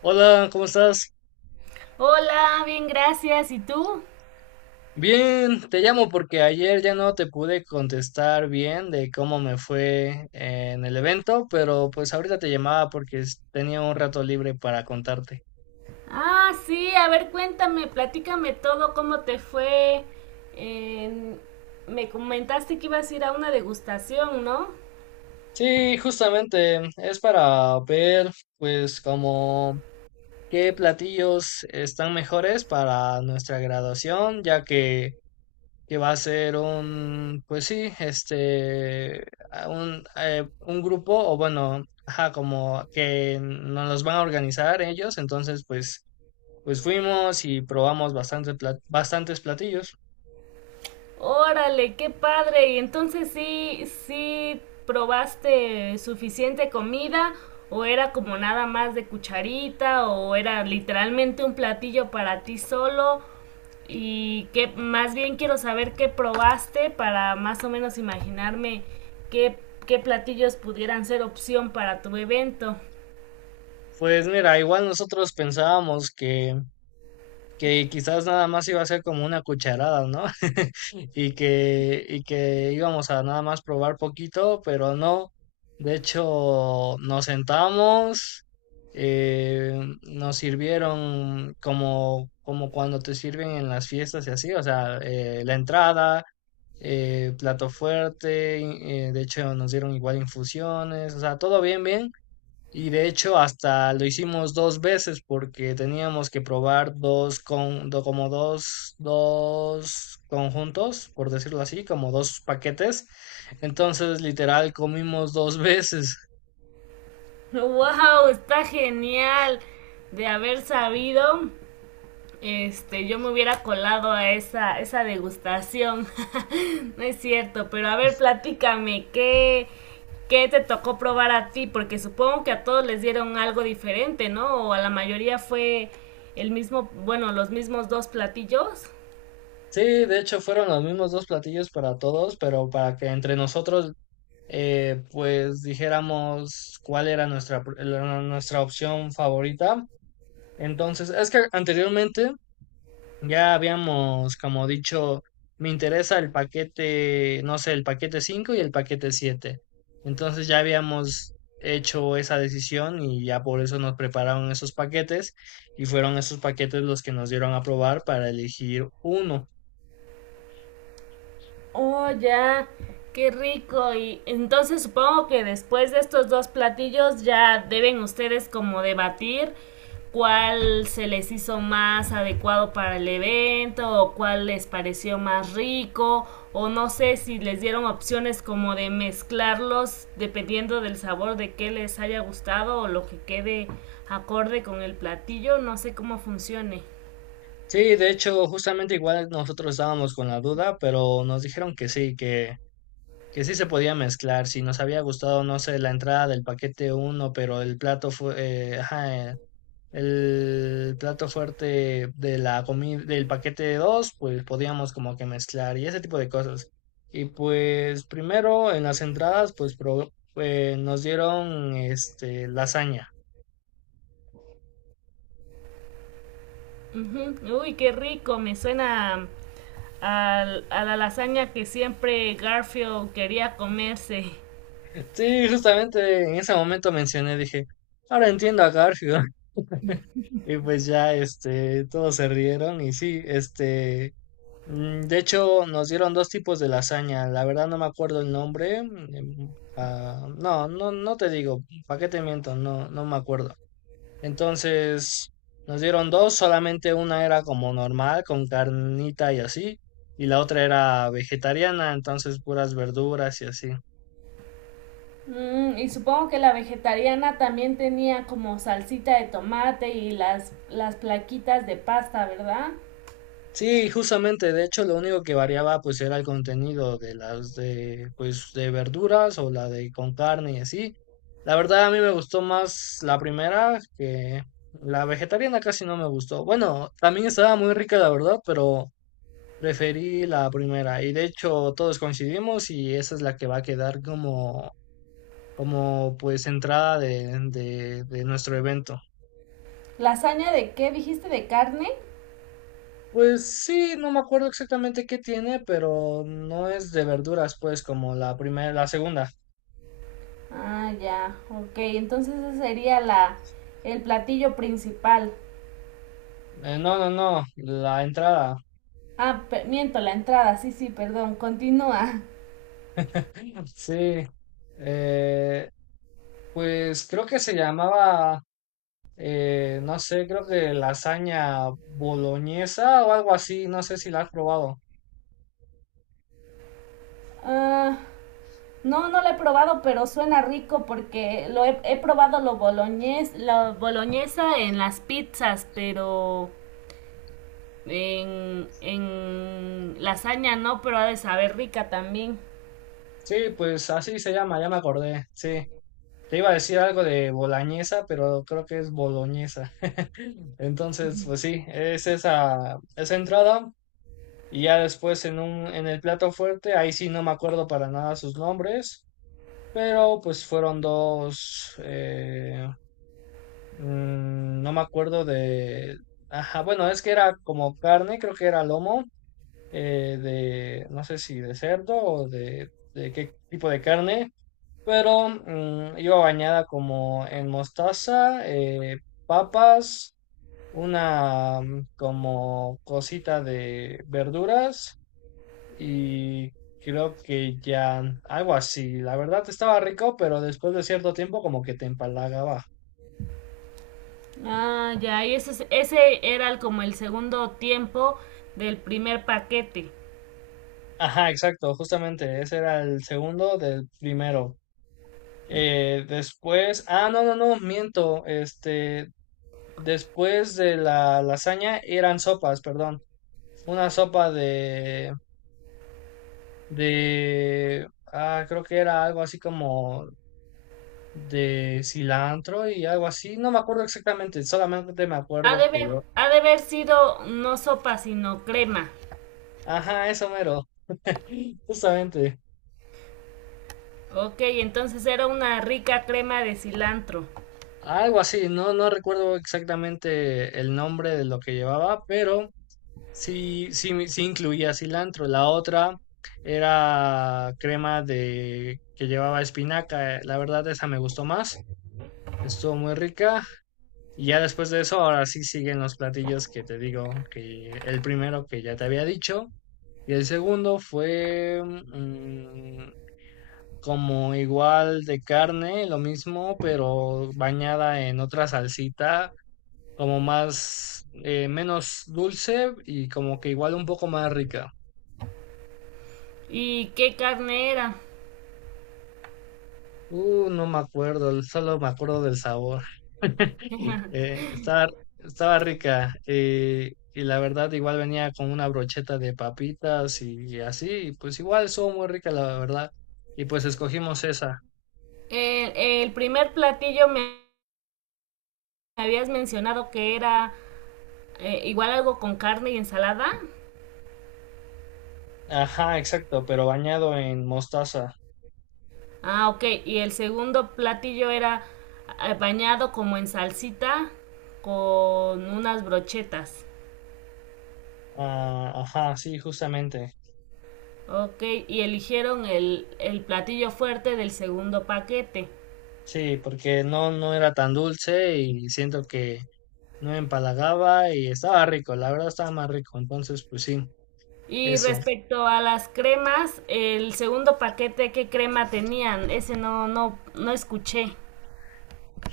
Hola, ¿cómo estás? Hola, bien, gracias. ¿Y tú? Bien, te llamo porque ayer ya no te pude contestar bien de cómo me fue en el evento, pero pues ahorita te llamaba porque tenía un rato libre para contarte. Ah, sí, a ver, cuéntame, platícame todo, cómo te fue. En- Me comentaste que ibas a ir a una degustación, ¿no? Sí, justamente es para ver pues como qué platillos están mejores para nuestra graduación, ya que va a ser un, pues sí, este, a un grupo, o bueno, ajá, como que nos los van a organizar ellos, entonces pues, pues fuimos y probamos bastantes platillos. Órale, qué padre. Y entonces sí, sí probaste suficiente comida, o era como nada más de cucharita, o era literalmente un platillo para ti solo. Y que más bien quiero saber qué probaste para más o menos imaginarme qué, qué platillos pudieran ser opción para tu evento. Pues mira, igual nosotros pensábamos que, quizás nada más iba a ser como una cucharada, ¿no? Y que íbamos a nada más probar poquito, pero no. De hecho, nos sentamos, nos sirvieron como, como cuando te sirven en las fiestas y así, o sea, la entrada, plato fuerte, y, de hecho nos dieron igual infusiones, o sea, todo bien. Y de hecho hasta lo hicimos dos veces porque teníamos que probar como dos conjuntos, por decirlo así, como dos paquetes. Entonces, literal, comimos dos veces. ¡Wow! Está genial. De haber sabido, yo me hubiera colado a esa degustación. No es cierto, pero a ver, platícame, ¿qué te tocó probar a ti? Porque supongo que a todos les dieron algo diferente, ¿no? O a la mayoría fue el mismo, bueno, los mismos dos platillos. Sí, de hecho fueron los mismos dos platillos para todos, pero para que entre nosotros pues dijéramos cuál era nuestra opción favorita. Entonces, es que anteriormente ya habíamos, como dicho, me interesa el paquete, no sé, el paquete 5 y el paquete siete. Entonces ya habíamos hecho esa decisión y ya por eso nos prepararon esos paquetes y fueron esos paquetes los que nos dieron a probar para elegir uno. Oh, ya. Qué rico. Y entonces supongo que después de estos dos platillos ya deben ustedes como debatir cuál se les hizo más adecuado para el evento, o cuál les pareció más rico, o no sé si les dieron opciones como de mezclarlos dependiendo del sabor de qué les haya gustado o lo que quede acorde con el platillo. No sé cómo funcione. Sí, de hecho, justamente igual nosotros estábamos con la duda, pero nos dijeron que sí, que sí se podía mezclar. Si nos había gustado, no sé, la entrada del paquete uno pero eh, ajá, eh, el plato fuerte de la comida, del paquete de dos, pues podíamos como que mezclar y ese tipo de cosas. Y pues primero en las entradas, nos dieron este lasaña. Ujú. Uy, qué rico, me suena a la lasaña que siempre Garfield quería comerse. Sí, justamente en ese momento mencioné, dije, ahora entiendo a Garfield. Y pues ya este todos se rieron y sí, este. De hecho, nos dieron dos tipos de lasaña. La verdad no me acuerdo el nombre. No, te digo. ¿Para qué te miento? No, me acuerdo. Entonces, nos dieron dos. Solamente una era como normal, con carnita y así. Y la otra era vegetariana, entonces puras verduras y así. Mm, y supongo que la vegetariana también tenía como salsita de tomate y las plaquitas de pasta, ¿verdad? Sí, justamente, de hecho lo único que variaba pues era el contenido de las de pues de verduras o la de con carne y así. La verdad a mí me gustó más la primera que la vegetariana casi no me gustó. Bueno, también estaba muy rica la verdad, pero preferí la primera y de hecho todos coincidimos y esa es la que va a quedar como como pues entrada de nuestro evento. ¿Lasaña de qué? ¿Dijiste de carne? Pues sí, no me acuerdo exactamente qué tiene, pero no es de verduras, pues, como la primera, la segunda. Ah, ya, ok, entonces ese sería el platillo principal. No, la entrada. Ah, miento, la entrada, sí, sí, perdón, continúa. Sí. Eh, pues creo que se llamaba, no sé, creo que lasaña boloñesa o algo así, no sé si la has probado. Ah, No, no lo he probado, pero suena rico porque he probado lo boloñés, la boloñesa en las pizzas, pero en lasaña no, pero ha de saber rica también. Sí, pues así se llama, ya me acordé. Sí. Te iba a decir algo de boloñesa, pero creo que es boloñesa. Entonces, pues sí, es esa, esa entrada. Y ya después en el plato fuerte, ahí sí no me acuerdo para nada sus nombres, pero pues fueron dos, no me acuerdo de, ajá, bueno, es que era como carne, creo que era lomo, de, no sé si de cerdo o de qué tipo de carne, pero iba bañada como en mostaza, papas, una como cosita de verduras y creo que ya algo así. La verdad estaba rico, pero después de cierto tiempo como que te empalagaba. Ah, ya, y ese, es- ese era el- como el segundo tiempo del primer paquete. Ajá, exacto, justamente ese era el segundo del primero. Después, ah, no, no, no, miento, este, después de la lasaña eran sopas, perdón, una sopa de, creo que era algo así como de cilantro y algo así, no me acuerdo exactamente, solamente me Ha de, acuerdo que haber, yo. ha de haber sido no sopa, sino crema. Ajá, eso mero, justamente. Ok, entonces era una rica crema de cilantro. Algo así, no recuerdo exactamente el nombre de lo que llevaba, pero sí incluía cilantro. La otra era crema de que llevaba espinaca. La verdad, esa me gustó más. Estuvo muy rica. Y ya después de eso, ahora sí siguen los platillos que te digo, que el primero que ya te había dicho. Y el segundo fue, como igual de carne, lo mismo, pero bañada en otra salsita, como más, menos dulce y como que igual un poco más rica. ¿Y qué carne era? No me acuerdo, solo me acuerdo del sabor. Eh, estaba, estaba rica y la verdad igual venía con una brocheta de papitas y así, y pues igual estuvo muy rica la verdad. Y pues escogimos esa. El primer platillo me habías mencionado que era igual algo con carne y ensalada. Ajá, exacto, pero bañado en mostaza. Ah, ok. Y el segundo platillo era bañado como en salsita con unas brochetas. Ah, ajá, sí, justamente. Ok. Y eligieron el platillo fuerte del segundo paquete. Sí, porque no era tan dulce y siento que no me empalagaba y estaba rico, la verdad estaba más rico. Entonces, pues sí, Y eso. respecto a las cremas, el segundo paquete, ¿qué crema tenían? Ese no escuché.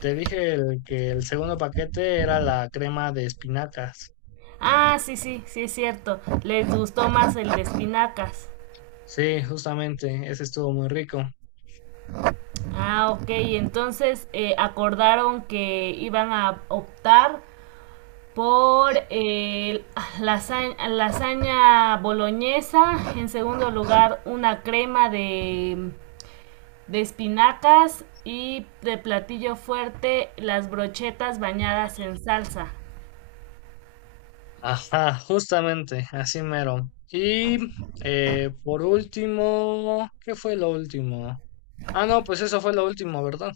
Te dije que el segundo paquete era la crema de espinacas. Ah, sí, sí, sí es cierto. Les gustó más el de espinacas. Sí, justamente, ese estuvo muy rico. Ah, ok. Entonces acordaron que iban a optar por lasaña boloñesa. En segundo lugar, una crema de espinacas. Y de platillo fuerte, las brochetas bañadas en salsa. Ajá, justamente, así mero. Y por último, ¿qué fue lo último? Ah, no, pues eso fue lo último, ¿verdad?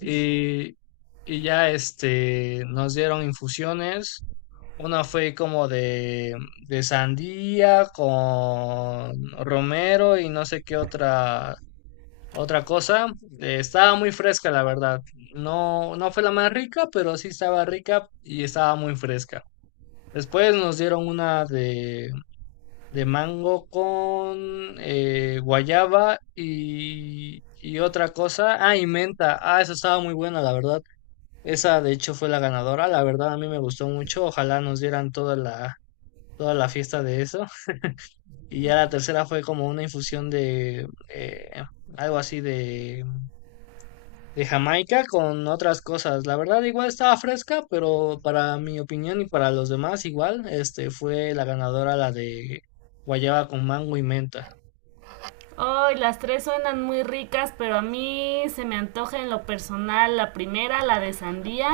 Y, ya este, nos dieron infusiones. Una fue como de sandía con romero y no sé qué otra, otra cosa. Estaba muy fresca, la verdad. No fue la más rica, pero sí estaba rica y estaba muy fresca. Después nos dieron una de mango con guayaba y otra cosa. Ah, y menta. Ah, eso estaba muy buena, la verdad. Esa de hecho fue la ganadora, la verdad a mí me gustó mucho, ojalá nos dieran toda la fiesta de eso. Y ya la tercera fue como una infusión de eh, algo así de Jamaica con otras cosas. La verdad igual estaba fresca, pero para mi opinión y para los demás igual, este fue la ganadora la de guayaba con mango y menta. Ay, oh, las tres suenan muy ricas, pero a mí se me antoja en lo personal la primera, la de sandía,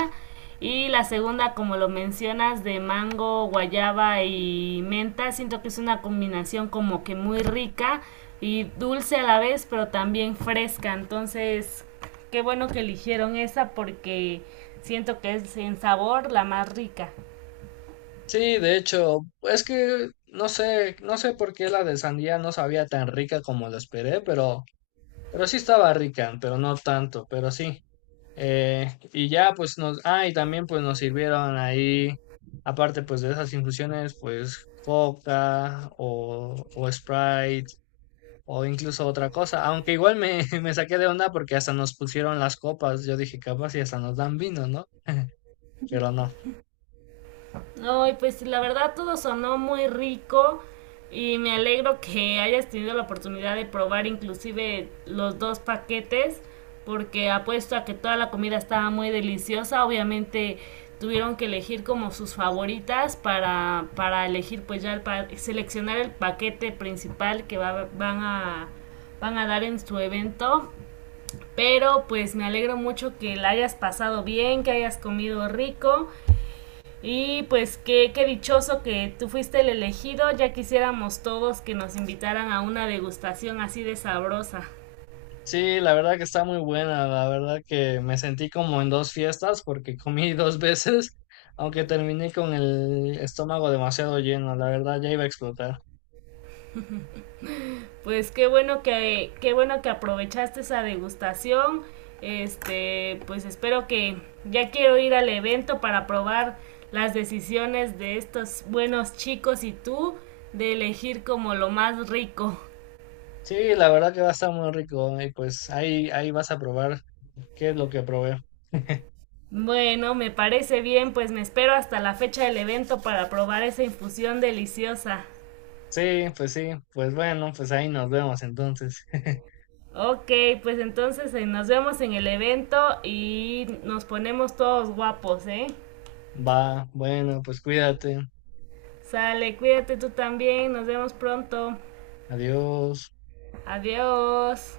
y la segunda, como lo mencionas, de mango, guayaba y menta. Siento que es una combinación como que muy rica y dulce a la vez, pero también fresca. Entonces, qué bueno que eligieron esa porque siento que es en sabor la más rica. Sí, de hecho, es que no sé, no sé por qué la de sandía no sabía tan rica como la esperé, pero sí estaba rica, pero no tanto, pero sí. Eh, y también pues nos sirvieron ahí, aparte pues de esas infusiones, pues coca o Sprite o incluso otra cosa, aunque igual me, me saqué de onda porque hasta nos pusieron las copas, yo dije capaz y hasta nos dan vino, ¿no? Pero no. Ay, pues la verdad todo sonó muy rico y me alegro que hayas tenido la oportunidad de probar inclusive los dos paquetes, porque apuesto a que toda la comida estaba muy deliciosa. Obviamente tuvieron que elegir como sus favoritas para elegir pues ya seleccionar el paquete principal que van a van a dar en su evento. Pero pues me alegro mucho que la hayas pasado bien, que hayas comido rico y pues qué dichoso que tú fuiste el elegido, ya quisiéramos todos que nos invitaran a una degustación así de sabrosa. Sí, la verdad que está muy buena, la verdad que me sentí como en dos fiestas porque comí dos veces, aunque terminé con el estómago demasiado lleno, la verdad ya iba a explotar. Pues qué bueno que aprovechaste esa degustación. Este, pues espero que ya quiero ir al evento para probar las decisiones de estos buenos chicos, y tú, de elegir como lo más rico. Sí, la verdad que va a estar muy rico y pues ahí vas a probar qué es lo que probé. Bueno, me parece bien, pues me espero hasta la fecha del evento para probar esa infusión deliciosa. Sí, pues bueno, pues ahí nos vemos entonces. Ok, pues entonces nos vemos en el evento y nos ponemos todos guapos, ¿eh? Va, bueno, pues cuídate, Sale, cuídate tú también, nos vemos pronto. adiós. Adiós.